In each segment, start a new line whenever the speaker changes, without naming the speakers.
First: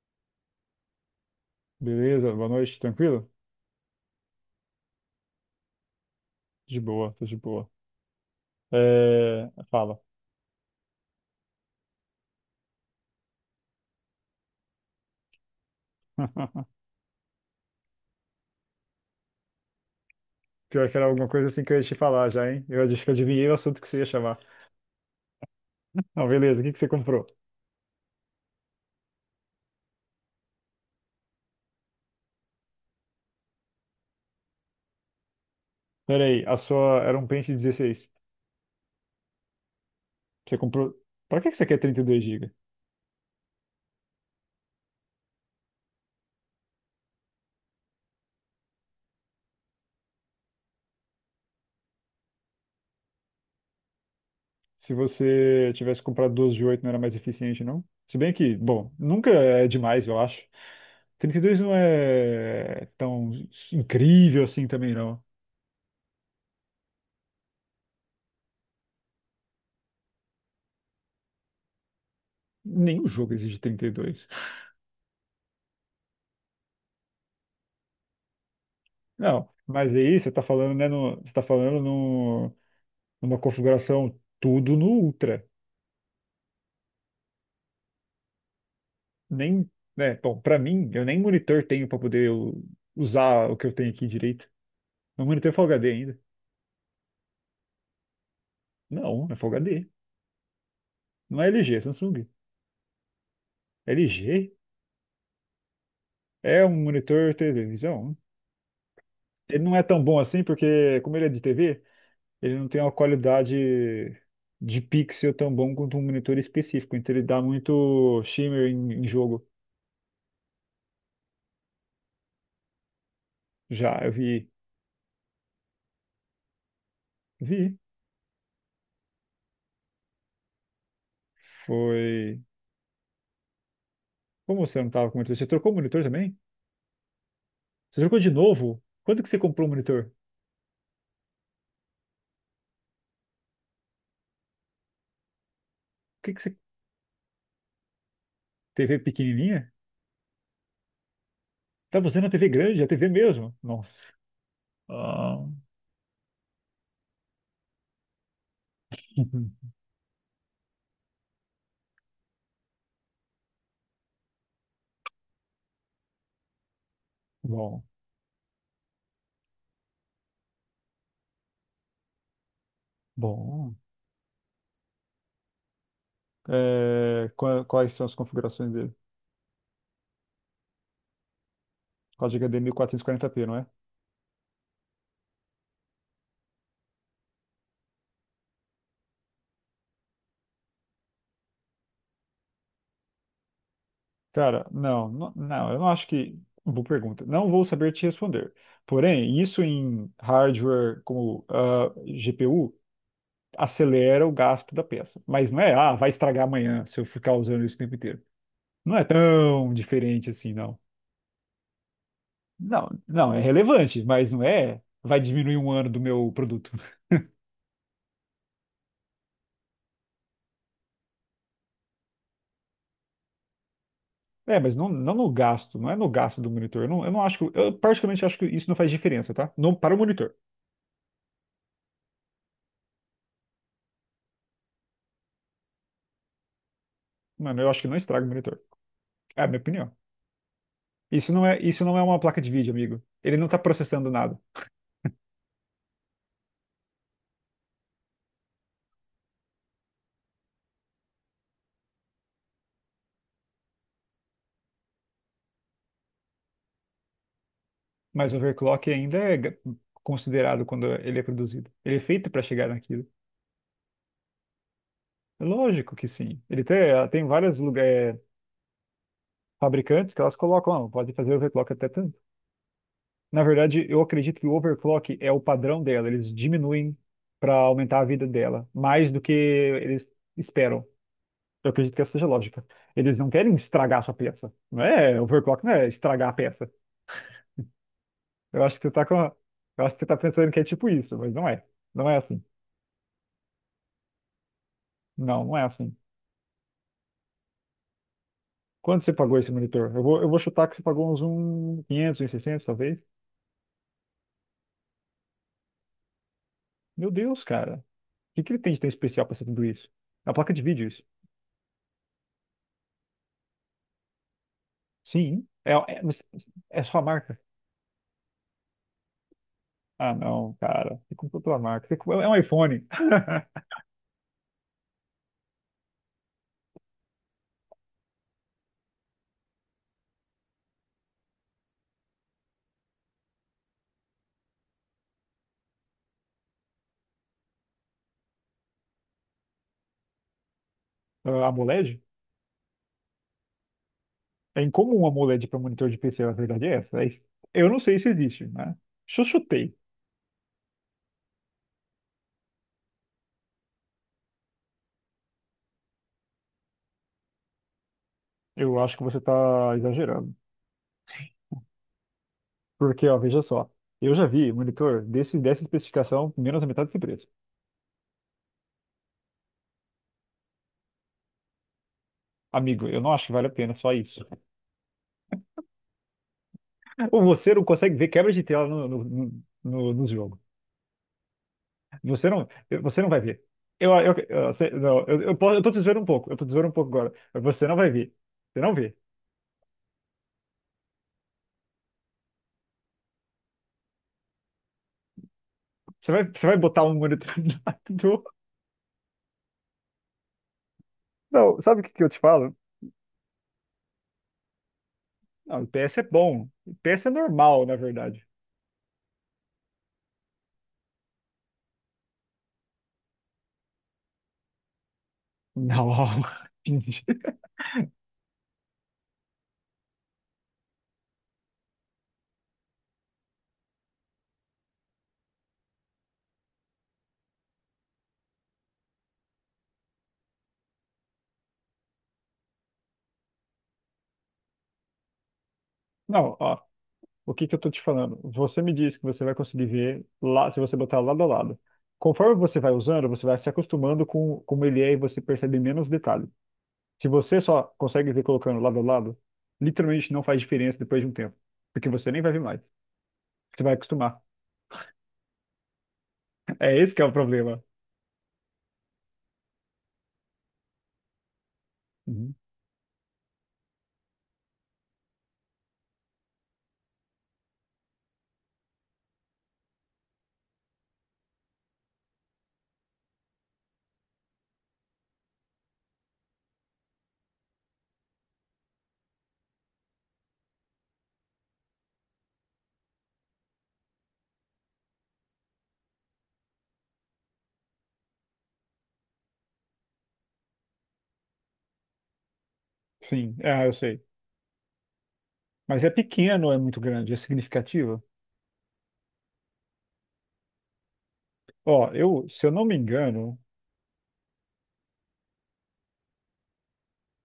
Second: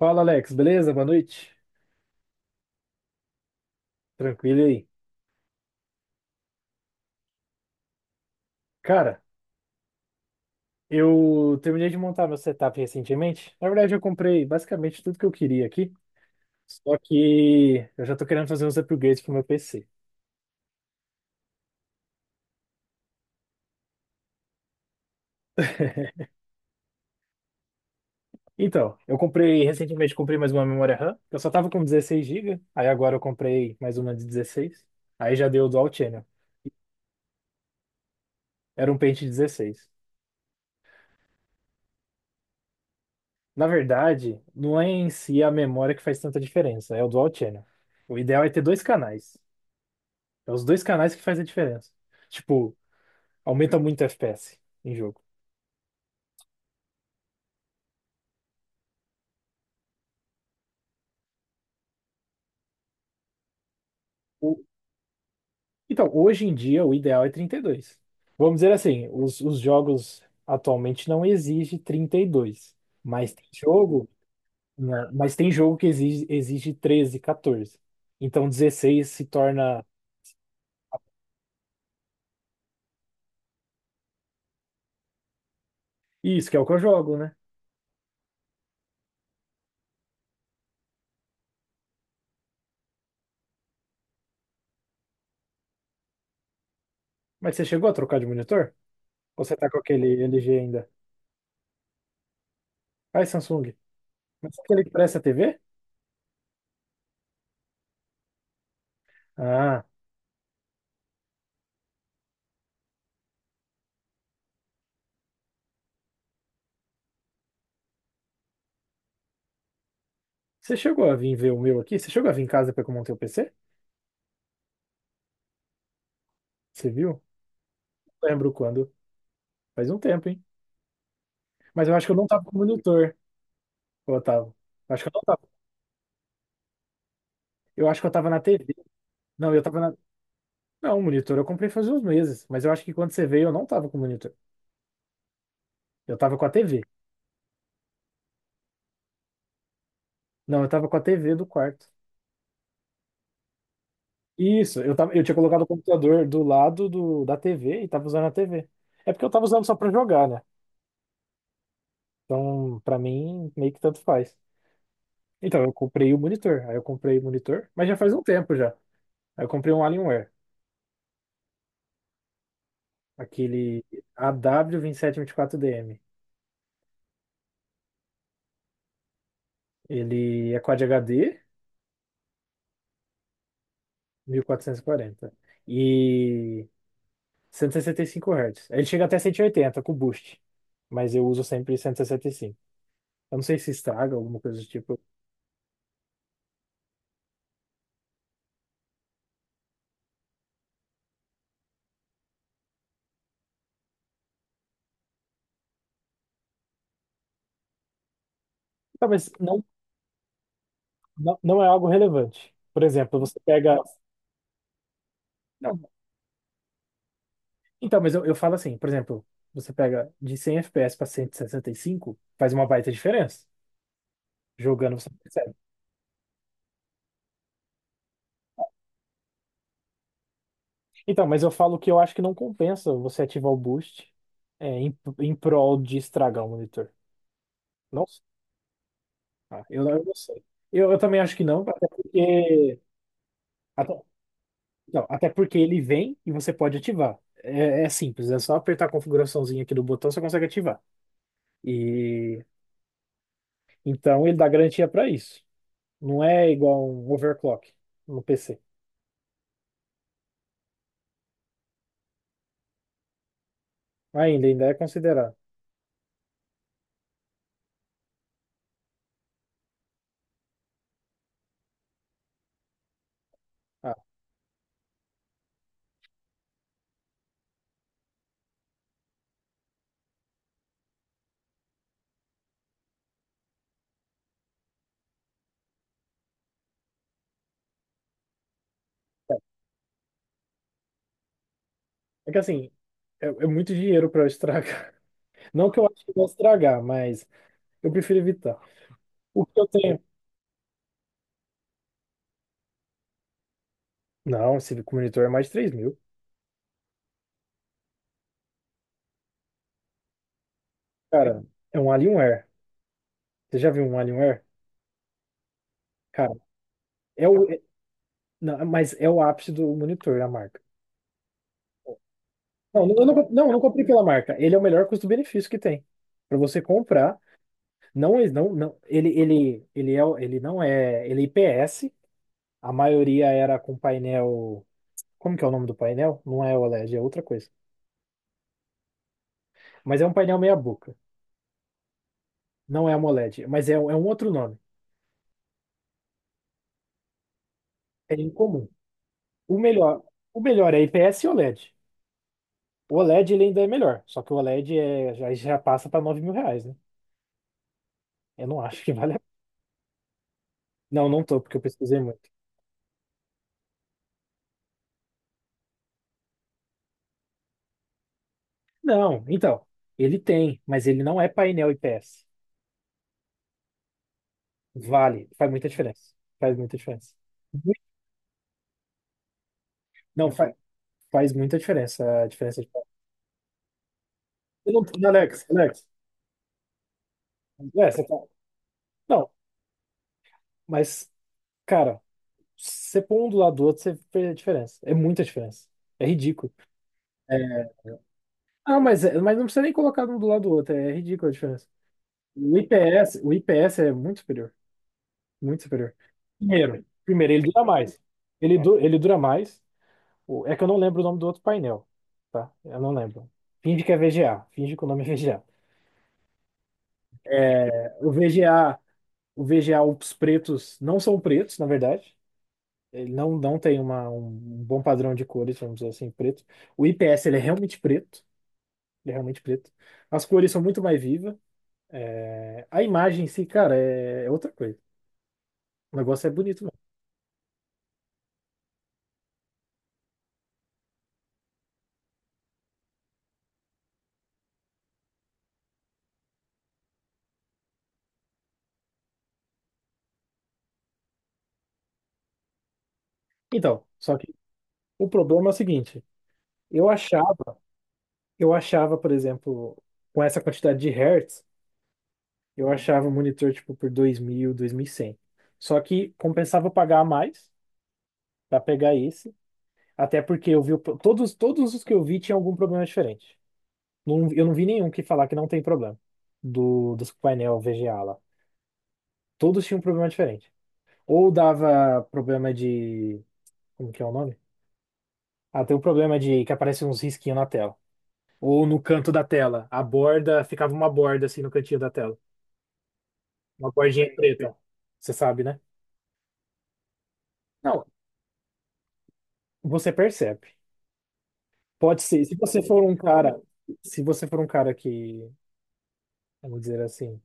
Fala, Alex, beleza? Boa noite.
Beleza? Boa noite, tranquilo?
Tranquilo aí.
De boa, tô de boa.
Cara,
É, fala.
eu terminei de montar meu setup recentemente. Na verdade, eu comprei basicamente tudo que eu queria aqui. Só que eu já tô querendo fazer uns upgrades pro meu PC.
Pior que era alguma coisa assim que eu ia te falar já, hein? Eu acho que adivinhei o assunto que você ia chamar. Não, beleza, o que que você comprou?
Então, eu comprei recentemente, comprei mais uma memória RAM. Eu só tava com 16 GB, aí agora eu comprei mais uma de 16. Aí já deu dual
Pera
channel.
aí, a sua era um pente 16.
Era um pente 16.
Você comprou. Pra que que você quer 32 gigas?
Na verdade, não é em si a memória que faz tanta diferença, é o dual channel. O ideal é ter dois canais. É os dois canais que faz a diferença. Tipo, aumenta muito FPS
Se
em jogo.
você tivesse comprado 12 de 8, não era mais eficiente, não? Se bem que, bom, nunca é demais, eu acho. 32 não é tão incrível
O-
assim também, não.
Então, hoje em dia, o ideal é 32. Vamos dizer assim, os jogos atualmente não exigem 32,
Nenhum
mas
jogo
tem
exige trinta e
jogo,
dois.
né, mas tem jogo que exige 13, 14. Então, 16 se
Não,
torna
mas aí você está falando, né, no, você tá falando no, numa configuração tudo no Ultra.
isso que é o que eu jogo, né?
Nem, né, bom, para mim, eu nem monitor tenho para poder usar o que eu tenho aqui direito. Meu monitor é Full HD ainda.
Mas você chegou a trocar de monitor?
Não, é
Ou
Full
você tá com
HD.
aquele LG ainda?
Não é LG, é Samsung.
Ai, Samsung,
LG
mas é aquele que parece a TV?
é um monitor televisão. Ele não é
Ah,
tão bom assim porque, como ele é de TV, ele não tem uma qualidade de pixel tão bom quanto um monitor específico. Então ele dá muito shimmer em jogo.
você chegou a vir ver o meu aqui? Você chegou a vir em casa para eu montei o PC?
Já, eu vi.
Você viu?
Vi.
Lembro quando. Faz um tempo, hein? Mas eu acho que eu não
Foi.
tava com monitor, ô, Otávio.
Como você não
Eu acho que
tava
eu
com
não
monitor?
tava.
Você trocou o monitor também?
Eu
Você
acho que eu
trocou de
tava na TV.
novo? Quando que você
Não, eu
comprou o
tava na.
monitor? O
Não, monitor eu comprei faz uns meses. Mas eu acho que quando você veio eu não tava com monitor. Eu
que
tava
que
com a
você.
TV.
TV pequenininha?
Não, eu tava com a TV do quarto.
Tava usando a TV grande, a TV mesmo? Nossa.
Isso, eu tinha
Ah.
colocado o computador do lado da TV e tava usando a TV. É porque eu tava usando só pra jogar, né? Então, pra mim, meio que tanto faz. Então, eu comprei o monitor. Aí eu comprei o monitor,
Bom,
mas já faz um tempo já. Aí eu comprei um Alienware,
bom.
aquele AW2724DM.
É, quais são as configurações dele?
Ele é Quad HD
Código H D 1440p não é?
1440 e 160 e cento cinco Hz. Ele chega até 180 com boost, mas eu uso sempre 165. Eu não sei se estraga alguma coisa
Cara,
do tipo.
não, não, não, eu não acho que. Boa pergunta. Não vou saber te responder. Porém, isso em hardware como GPU acelera o gasto da peça. Mas não é, vai estragar amanhã se eu ficar usando isso o tempo inteiro. Não é
Tá, mas
tão diferente assim, não.
não é algo relevante. Por
Não,
exemplo,
não,
você
é
pega.
relevante, mas não é, vai diminuir um
Não.
ano do meu produto.
Então, mas eu falo assim, por exemplo, você pega de 100 FPS para cento e sessenta e cinco, faz uma baita diferença.
É, mas não,
Jogando você
não no
percebe.
gasto, não é no gasto do monitor. Eu não acho que, eu particularmente acho que isso não faz diferença, tá? Não, para o monitor.
Então, mas eu falo que eu acho que não compensa você ativar o boost em prol de estragar o monitor.
Mano, eu acho que não
Não.
estraga o monitor. É a minha
Tá? Eu,
opinião.
eu não sei. Eu também
Isso
acho que
não é,
não,
isso
até
não é uma placa de vídeo,
porque,
amigo. Ele não está
até,
processando nada.
não, até porque ele vem e você pode ativar. É, simples, é só apertar a configuraçãozinha aqui do botão, você consegue ativar. E então ele dá garantia para isso. Não é igual um overclock no
Mas o
PC.
overclock ainda é considerado quando ele é produzido. Ele é feito para chegar naquilo.
Ainda é considerado.
Lógico que sim. Ele tem vários lugares, fabricantes que elas colocam, "Ah, pode fazer overclock até tanto. Na verdade,
Ah,
eu acredito que o overclock é o padrão dela. Eles diminuem para aumentar a vida dela, mais do que eles esperam. Eu acredito que essa seja a lógica. Eles não querem estragar a sua peça. Não é overclock, não é estragar a peça. Eu acho que você tá com, a- eu acho que você tá pensando que é tipo isso, mas não é. Não é
é que
assim.
assim, é muito dinheiro para eu estragar.
Não, não é
Não que eu
assim.
acho que vou estragar, mas eu prefiro evitar.
Quanto você pagou
O
esse
que eu
monitor? Eu
tenho?
vou, eu vou chutar que você pagou uns 1.500 uns 600, talvez.
Não, esse monitor é mais de 3.000.
Meu Deus, cara. O que que ele tem de tão especial para ser tudo isso? É uma placa de vídeo isso.
Cara, é um Alienware. Você já viu um Alienware?
Sim, é, mas
Cara,
é sua
É
marca.
o, é- não, mas é o ápice do
Ah,
monitor, a
não,
marca.
cara. Você comprou tua marca. É um iPhone.
Não, eu não comprei pela marca. Ele é o melhor custo-benefício que tem. Para você comprar, não, ele não é, ele é IPS. A maioria era com painel. Como que é o nome do painel? Não é OLED, é outra coisa. Mas é um painel meia boca.
Ah, AMOLED?
Não é AMOLED, mas é um outro nome.
É incomum um AMOLED para monitor de PC, a verdade é essa. Eu não sei se
É
existe,
incomum.
né? Se eu
O
chutei,
melhor, o melhor é IPS e OLED. O OLED ele ainda é melhor, só que o OLED já passa para R$ 9.000, né? Eu não
eu
acho que
acho que
vale.
você está exagerando.
Não, não tô, porque eu pesquisei muito.
Porque, ó, veja só. Eu já vi monitor desse, dessa especificação menos da metade desse preço.
Não, então, ele tem, mas ele não é painel IPS.
Amigo, eu não acho que vale a pena só isso.
Vale, faz muita diferença. Faz muita diferença.
Ou você não
Mu-
consegue ver quebra de tela nos
Não,
jogos.
faz muita diferença a
Você não,
diferença de painel.
você não vai ver.
Eu
Não,
não, Alex,
eu tô te
Alex.
zoando um pouco, eu tô te zoando um pouco agora. Mas você não vai
É, você
ver.
tá-
Você não vê.
Não, mas, cara, você põe um do lado do outro, você vê a diferença. É muita diferença. É
Você vai, você
ridículo.
vai botar um
É.
monitorador.
Ah, mas, mas não precisa nem colocar um do lado do outro, é ridículo a
Não,
diferença.
sabe o que que eu te falo?
O IPS é muito superior.
Não,
Muito superior.
IPS é bom.
Primeiro,
IPS é
primeiro, ele dura
normal, na
mais.
verdade.
Ele dura mais. É que eu não lembro o nome do outro painel, tá? Eu não lembro. Finge que é VGA. Finge que o nome é VGA.
Não,
O VGA, o VGA, os pretos não são pretos, na verdade. Ele não tem um bom padrão de cores, vamos dizer assim, preto. O IPS, ele é realmente preto. Ele é realmente preto. As cores são muito mais vivas. A imagem em si, cara, é outra coisa. O negócio é
não, ó.
bonito mesmo.
O que que eu tô te falando? Você me disse que você vai conseguir ver lá, se você botar lado a lado. Conforme você vai usando, você vai se acostumando com como ele é e você percebe menos detalhes. Se você só consegue ver colocando lado a lado, literalmente não faz diferença depois de um tempo. Porque você nem vai ver mais. Você vai
Então, só
acostumar.
que o problema é o seguinte.
É
Eu
esse que é o
achava
problema.
Eu achava, por exemplo, com essa quantidade de hertz,
Uhum.
eu achava o monitor tipo por dois mil, 2.100. Só que compensava eu pagar a mais para pegar esse, até porque eu vi todos os que eu vi tinham algum problema diferente. Eu não vi nenhum que falar que não tem problema do dos painel VGA lá. Todos tinham um problema diferente. Ou dava problema de, como que é o nome? Ah, tem um problema de que aparece uns risquinhos na tela. Ou no canto da tela, a borda ficava uma borda assim no cantinho da tela.
Sim,
Uma
eu sei.
bordinha preta. Você sabe, né?
Mas é pequeno, é muito grande, é
Não,
significativo.
você percebe.
Ó,
Pode ser. Se
se eu
você
não me
for um
engano,
cara, se você for um cara que, vamos dizer assim,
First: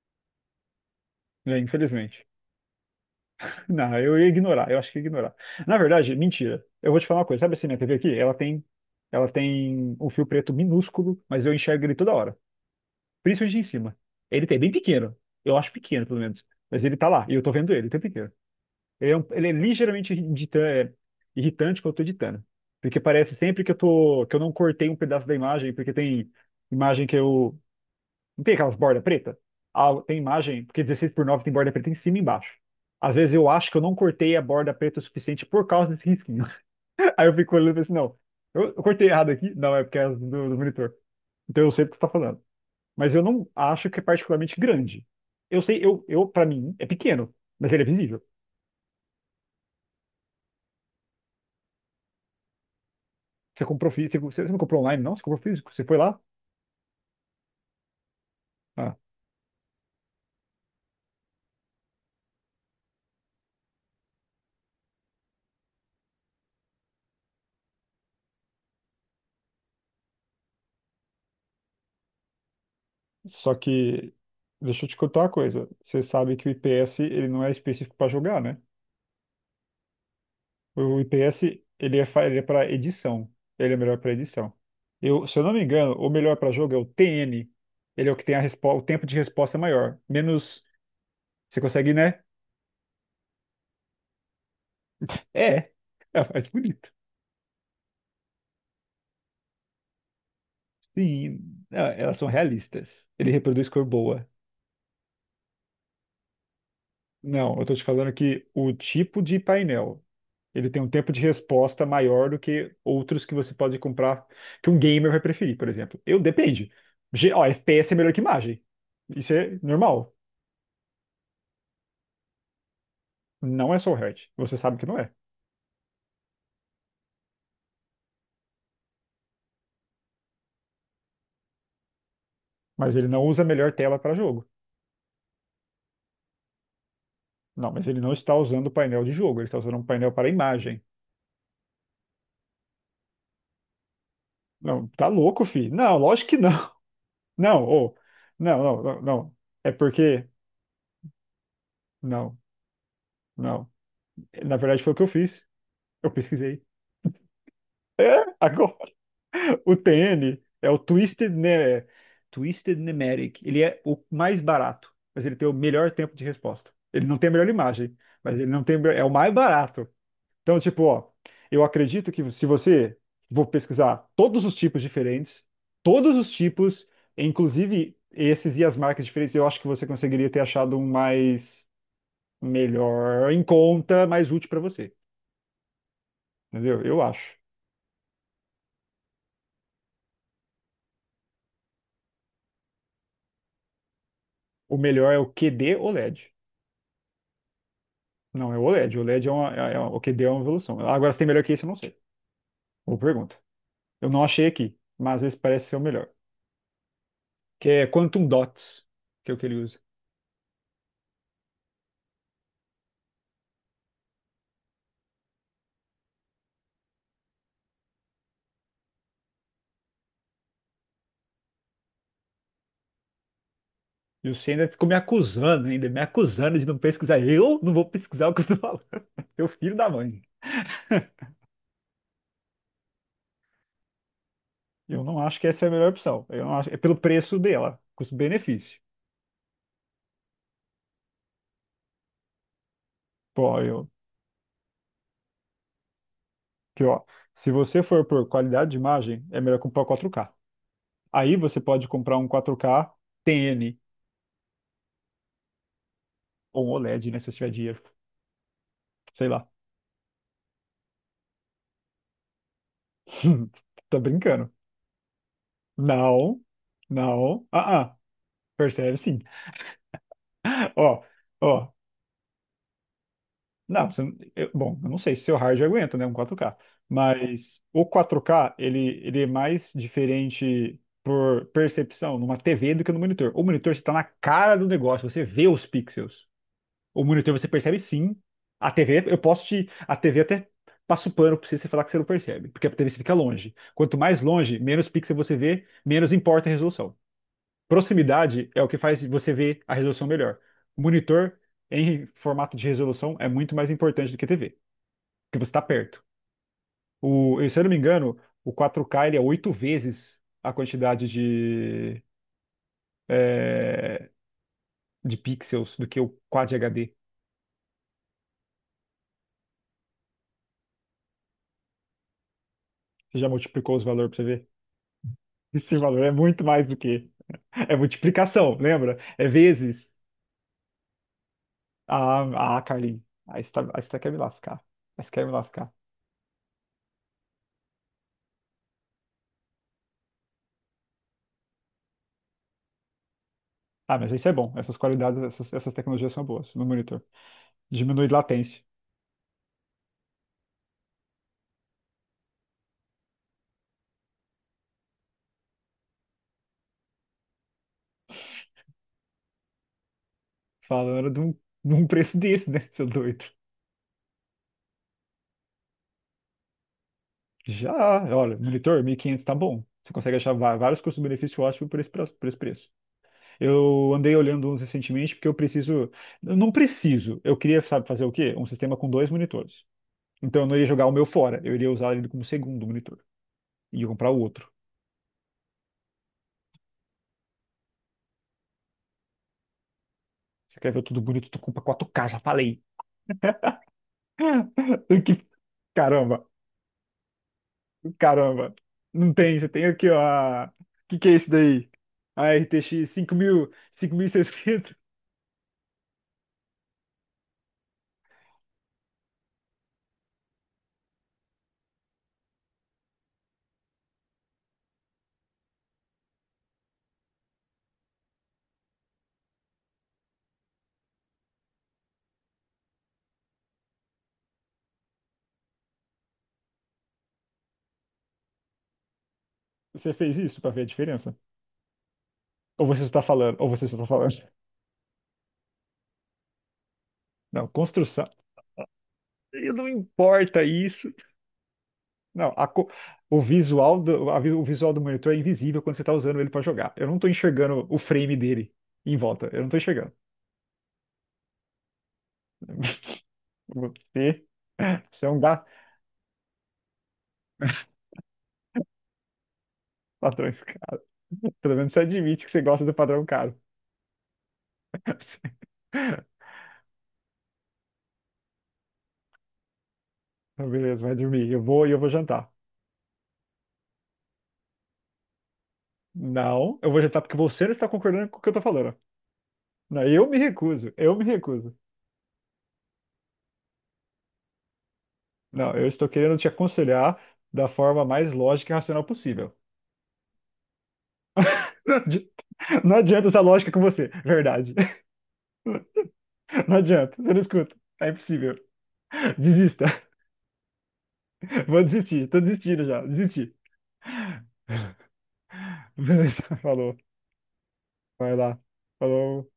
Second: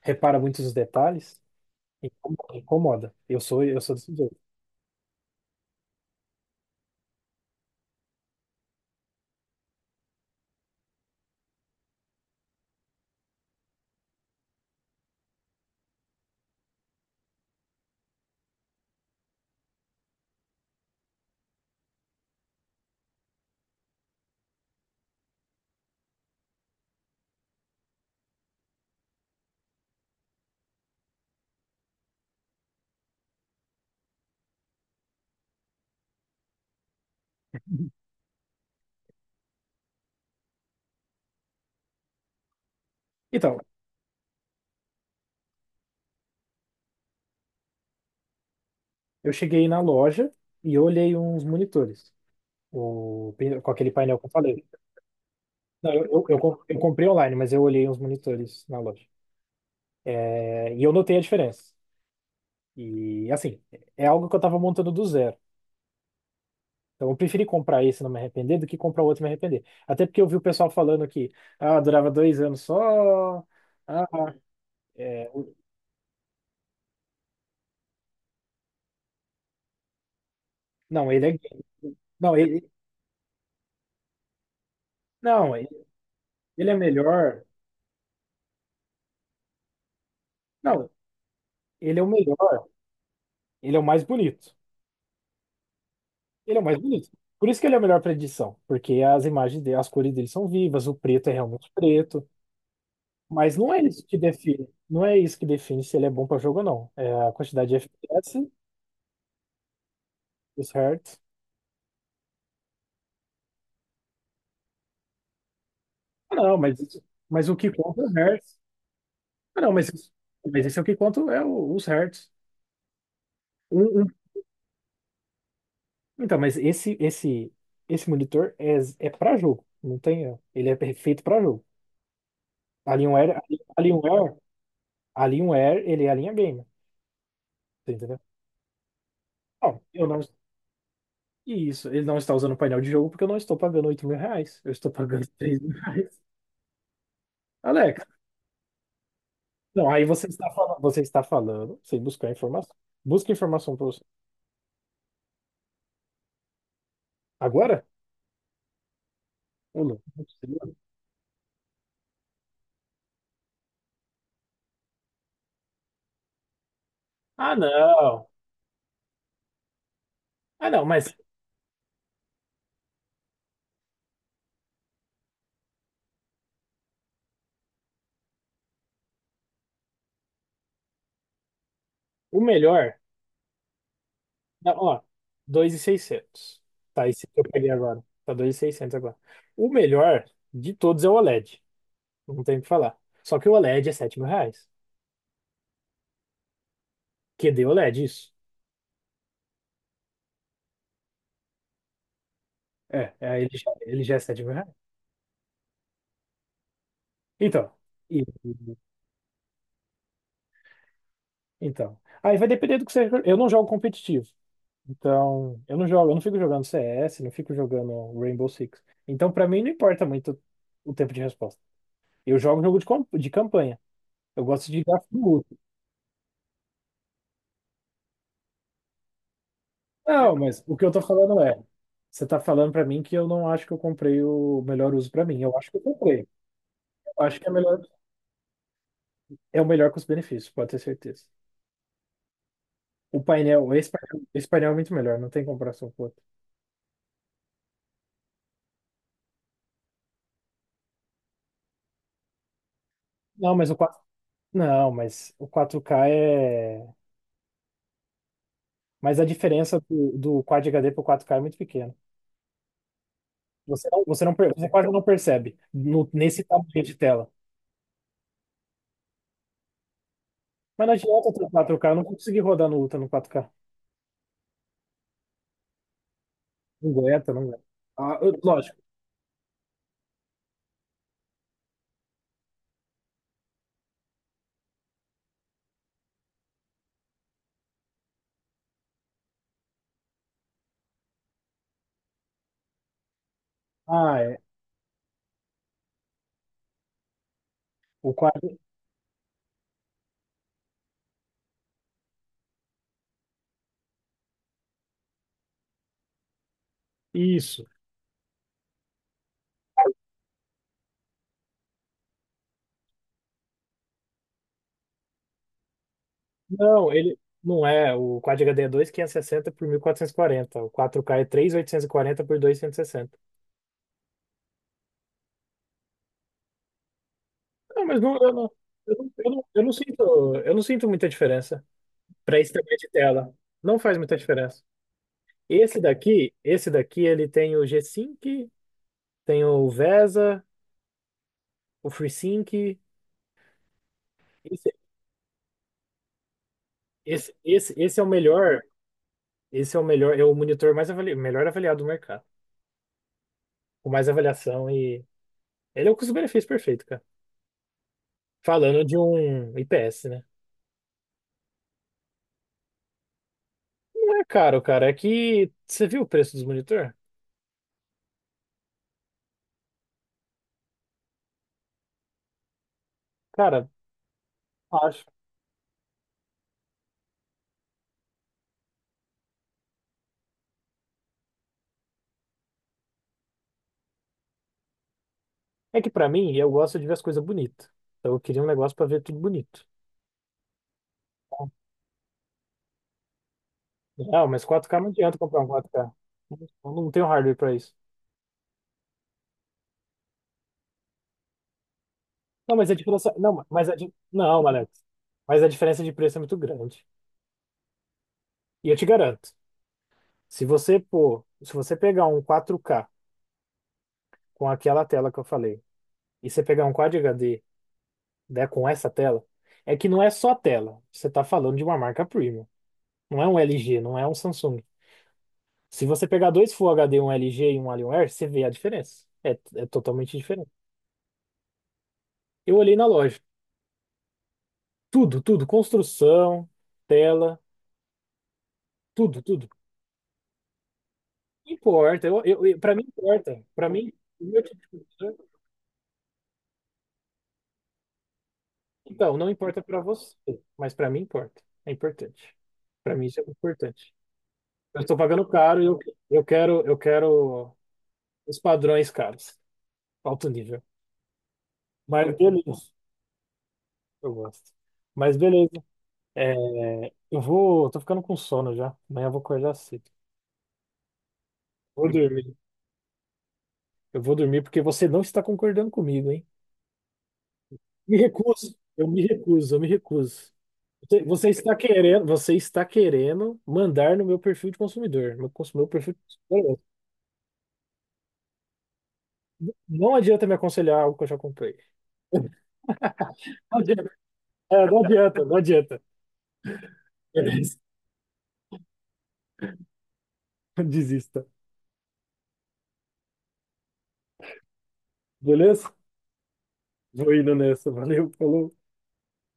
repara muitos os detalhes,
né, infelizmente.
incomoda. Incomoda. Eu sou, eu sou
Não,
desse
eu ia
jeito.
ignorar, eu acho que ia ignorar. Na verdade, mentira. Eu vou te falar uma coisa. Sabe assim, minha TV aqui? Ela tem um fio preto minúsculo, mas eu enxergo ele toda hora. Principalmente em cima. Ele tem bem pequeno. Eu acho pequeno, pelo menos. Mas ele tá lá, e eu tô vendo ele o tempo inteiro. Ele é ligeiramente irritante quando eu tô editando. Porque parece sempre que eu não cortei um pedaço da imagem, porque tem imagem que eu. Não tem aquelas bordas pretas? Ah, tem imagem, porque 16:9 tem borda preta em cima e embaixo. Às vezes eu acho que eu não cortei a borda preta o suficiente por causa desse risquinho. Aí eu fico olhando e penso, não, eu cortei errado aqui? Não, é porque é do monitor. Então eu sei o que você tá falando. Mas eu não
Então,
acho que é particularmente grande. Eu sei, eu para mim, é pequeno, mas ele é visível.
eu cheguei na loja e olhei uns monitores. O,
Você
com
comprou
aquele painel que eu
físico, você não
falei.
comprou online, não? Você comprou físico? Você
Não,
foi
eu,
lá?
eu, eu com- eu comprei online, mas eu olhei uns monitores na
Ah,
loja. É, e eu notei a diferença. E assim, é algo que eu estava montando do zero. Então, eu preferi comprar esse e não me arrepender do que comprar outro e me arrepender. Até porque eu vi o pessoal falando que durava 2 anos só.
só que,
Ah,
deixa eu te contar uma
é, o-
coisa. Você sabe que o IPS, ele não é específico para jogar, né? O
não, ele é
IPS,
game.
ele é, fa-
Não,
ele é
ele,
para edição. Ele é melhor para edição. Eu, se eu não
não,
me
ele
engano, o melhor para
ele
jogo
é
é o
melhor.
TN. Ele é o que tem o tempo de resposta maior. Menos,
Não,
você consegue,
ele é o
né?
melhor. Ele é o mais bonito.
É, é mais
Ele é o mais
bonito.
bonito. Por isso que ele é o melhor para edição. Porque as imagens dele, as cores dele são vivas, o preto é
Sim,
realmente
Elas são
preto.
realistas. Ele
Mas
reproduz
não é
cor
isso que
boa.
define. Não é isso que define se ele é bom para jogo ou não. É a
Não, eu
quantidade
tô
de
te falando que
FPS,
o tipo de painel, ele
os
tem um tempo de
hertz.
resposta maior do que outros que você pode comprar, que um gamer vai preferir, por exemplo. Eu
Ah, não,
depende.
mas, isso-
Ó,
mas o que
FPS é
conta é o
melhor que
hertz.
imagem. Isso é
Ah, não, mas, isso-
normal.
mas esse é o que conto é os hertz.
Não é só
Um-
o
um-
Hertz. Você sabe que não é.
Então, mas esse monitor é para jogo, não tem, ó. Ele é feito para jogo.
Mas ele não
Alienware,
usa a melhor tela para
Alienware,
jogo.
Alienware, ele é a linha gamer,
Não, mas
tá
ele não
entendeu?
está usando o painel de jogo, ele está usando um
Não, eu
painel
não,
para imagem.
isso, ele não está usando o painel de jogo porque eu não estou pagando R$ 8.000, eu
Não,
estou
tá
pagando
louco,
três
fi.
mil
Não,
reais.
lógico que não. Não, ô.
Alex,
Não, não, não, não. É
não, aí
porque.
você está falando, sem buscar
Não,
informação. Busca
não.
informação para você.
Na verdade, foi o que eu fiz. Eu pesquisei.
Agora?
É, agora o
Ô, louco, não
TN é
precisa.
o Twisted, ne Twisted Nemeric. Ele é o mais barato, mas ele tem o melhor tempo de resposta. Ele não tem a melhor
Ah,
imagem,
não.
mas ele não tem, é o mais barato. Então,
Ah,
tipo,
não,
ó,
mas
eu acredito que se você vou pesquisar todos os tipos diferentes, todos os tipos, inclusive esses e as marcas diferentes, eu acho que você conseguiria ter achado um mais
o melhor.
melhor em conta, mais útil para
Não,
você.
ó, 2.600.
Entendeu? Eu
Tá, esse
acho.
que eu peguei agora. Tá 2.600 agora. O melhor de todos é o OLED. Não tem o que falar. Só que o OLED é R$ 7.000.
O melhor é o QD OLED.
QD OLED, isso.
Não, é o OLED. O LED é o que deu uma evolução. Agora, se tem melhor que isso, eu não sei. Boa pergunta.
Ele já, ele
Eu
já é
não
sete
achei
mil reais.
aqui, mas às parece ser o melhor. Que
Então,
é
e-
Quantum Dots, que é o que ele usa.
então. Aí vai depender do que você. Eu não jogo competitivo. Então, eu não fico jogando CS, não fico jogando Rainbow Six. Então, pra mim, não importa muito o tempo de resposta. Eu jogo jogo de campanha.
E
Eu
você ainda
gosto de
ficou me
gráfico.
acusando, ainda me acusando de não pesquisar. Eu não vou pesquisar o que eu tô falando. Meu filho da mãe.
Não, mas o que eu tô falando é, você tá falando pra mim que eu não acho que eu comprei o melhor
Eu
uso
não
pra
acho
mim.
que
Eu
essa é
acho
a
que eu
melhor
comprei.
opção. Eu não acho, é pelo
Eu
preço
acho que é melhor,
dela, custo-benefício.
é o melhor custo-benefício, pode ter certeza. O
Pô,
painel, esse painel é muito melhor, não tem comparação com o outro.
que ó, se você for por qualidade de imagem, é melhor comprar o 4K. Aí você pode comprar um 4K
Não, mas o
TN
quatro. Não, mas o 4 k
ou um
é,
OLED, né, se você tiver dinheiro.
mas a
Sei lá.
diferença do Quad HD pro quatro k é muito pequena. Você
Tá
não, você não,
brincando.
per- você quase não percebe
Não,
nesse tamanho de tela.
não. Percebe sim.
Mas não
Ó,
adianta ter
ó.
quatro k. Eu não consegui rodar no Ultra no quatro k.
Não, bom, eu não sei se seu hard aguenta, né? Um 4K.
Não aguenta, não
Mas
aguenta.
o
Ah,
4K,
lógico.
ele é mais diferente por percepção numa TV do que no monitor. O monitor está na cara do negócio, você vê os pixels. O monitor você percebe sim. A TV, eu posso te. A TV até passa o pano pra você, você falar que você não percebe, porque a TV você fica longe. Quanto
Ah,
mais
é.
longe, menos pixel você vê, menos importa a resolução.
O
Proximidade
4.
é o que faz você ver a resolução melhor. O monitor em formato de resolução é muito mais importante do que a TV, porque você está perto. Se eu
Isso.
não me engano, o 4K ele é oito vezes a quantidade é, de pixels do que o Quad
Não,
HD.
ele não é. O Quad HD é 2560 por 1440. O quatro k é 3.840 por 2.160.
Você já multiplicou os valores para você ver? Esse valor é muito mais do que. É
Não, mas não,
multiplicação, lembra? É
eu não
vezes.
sinto, eu não sinto muita diferença para esse
Ah,
tamanho de
Carlinhos.
tela.
Aí você, tá,
Não faz
quer
muita
me lascar.
diferença.
Aí você quer me lascar.
Esse daqui, ele tem o G-Sync, tem o VESA, o FreeSync.
Ah, mas isso é bom.
Esse,
Essas qualidades, essas tecnologias são boas no monitor.
esse é o
Diminui latência.
melhor, é o monitor melhor avaliado do mercado, com mais avaliação e ele é o custo-benefício perfeito, cara. Falando de um IPS, né?
Falando de um, preço desse, né, seu doido?
Não é caro, cara. É que você viu o preço dos monitor?
Já, olha, monitor, 1.500 tá bom. Você consegue achar vários custo-benefício ótimo por esse, por esse preço.
Cara,
Eu andei olhando uns
acho.
recentemente porque eu preciso. Eu Não preciso. Eu queria, sabe, fazer o quê? Um sistema com 2 monitores. Então eu não ia jogar o meu fora. Eu iria usar ele como segundo monitor. E ia comprar o outro.
É que pra mim, eu gosto de ver as coisas bonitas. Então eu queria um negócio pra ver tudo bonito.
Você quer ver tudo bonito? Tu compra 4K já falei.
Não, mas quatro k não adianta
Que-
comprar um quatro k.
Caramba,
Eu não tenho hardware pra isso.
Caramba, não tem, você tem aqui, ó. O que que é isso daí? A
Não, mas a
RTX
diferença. Não,
5000,
mas a, não, Alex.
5600.
Mas a diferença de preço é muito grande. E eu te garanto, se você pegar um quatro k com aquela tela que eu falei, e você pegar um Quad HD né, com essa tela, é que não é só tela. Você está falando de uma marca premium. Não é um LG, não é um Samsung. Se você pegar dois Full HD, um LG e um Alienware, você vê a diferença. É,
Você fez
totalmente
isso
diferente.
pra ver a diferença?
Eu
Ou
olhei
você
na
está
loja.
falando, ou você só está falando.
Tudo, tudo. Construção, tela,
Não, construção.
tudo, tudo.
E não importa isso.
Não importa. Eu,
Não,
eu, eu- pra mim
o
importa. Pra
visual
mim,
do, a
o
vi- o
meu tipo de
visual do monitor é
computador.
invisível quando você está usando ele para jogar. Eu não estou enxergando o frame dele em
Então,
volta.
não
Eu não estou
importa pra
enxergando.
você, mas pra mim importa. É importante. Pra mim isso é importante.
Você,
Eu estou
você é um
pagando
gato.
caro e eu, eu quero os padrões caros. Alto
Patrões,
nível.
cara. Pelo menos você
Mas
admite que você
beleza,
gosta do padrão caro.
eu gosto. Mas beleza. É, eu vou. Tô ficando com sono já. Amanhã eu vou acordar cedo.
Beleza, vai dormir. Eu vou e eu vou
Vou
jantar.
dormir. Eu vou dormir porque você não está concordando comigo, hein?
Não, eu vou rejeitar porque você não está
Me
concordando com o que eu estou
recuso.
falando.
Eu me recuso, eu me
Não, eu me
recuso.
recuso, eu
Você
me
você está
recuso.
querendo, mandar no meu perfil de consumidor. Meu,
Não,
cons-
eu
meu
estou
perfil de
querendo te
consumidor.
aconselhar da forma mais lógica e racional possível.
Não adianta me aconselhar algo que eu já comprei.
Não adi- não adianta essa lógica com
Não
você,
adianta,
verdade.
não adianta, não adianta.
Não adianta, eu não escuto.
Beleza.
É impossível. Desista.
Desista.
Vou desistir, tô desistindo já, desisti.
Beleza?
Beleza, falou.
Vou indo nessa. Valeu,
Vai lá.
falou.
Falou.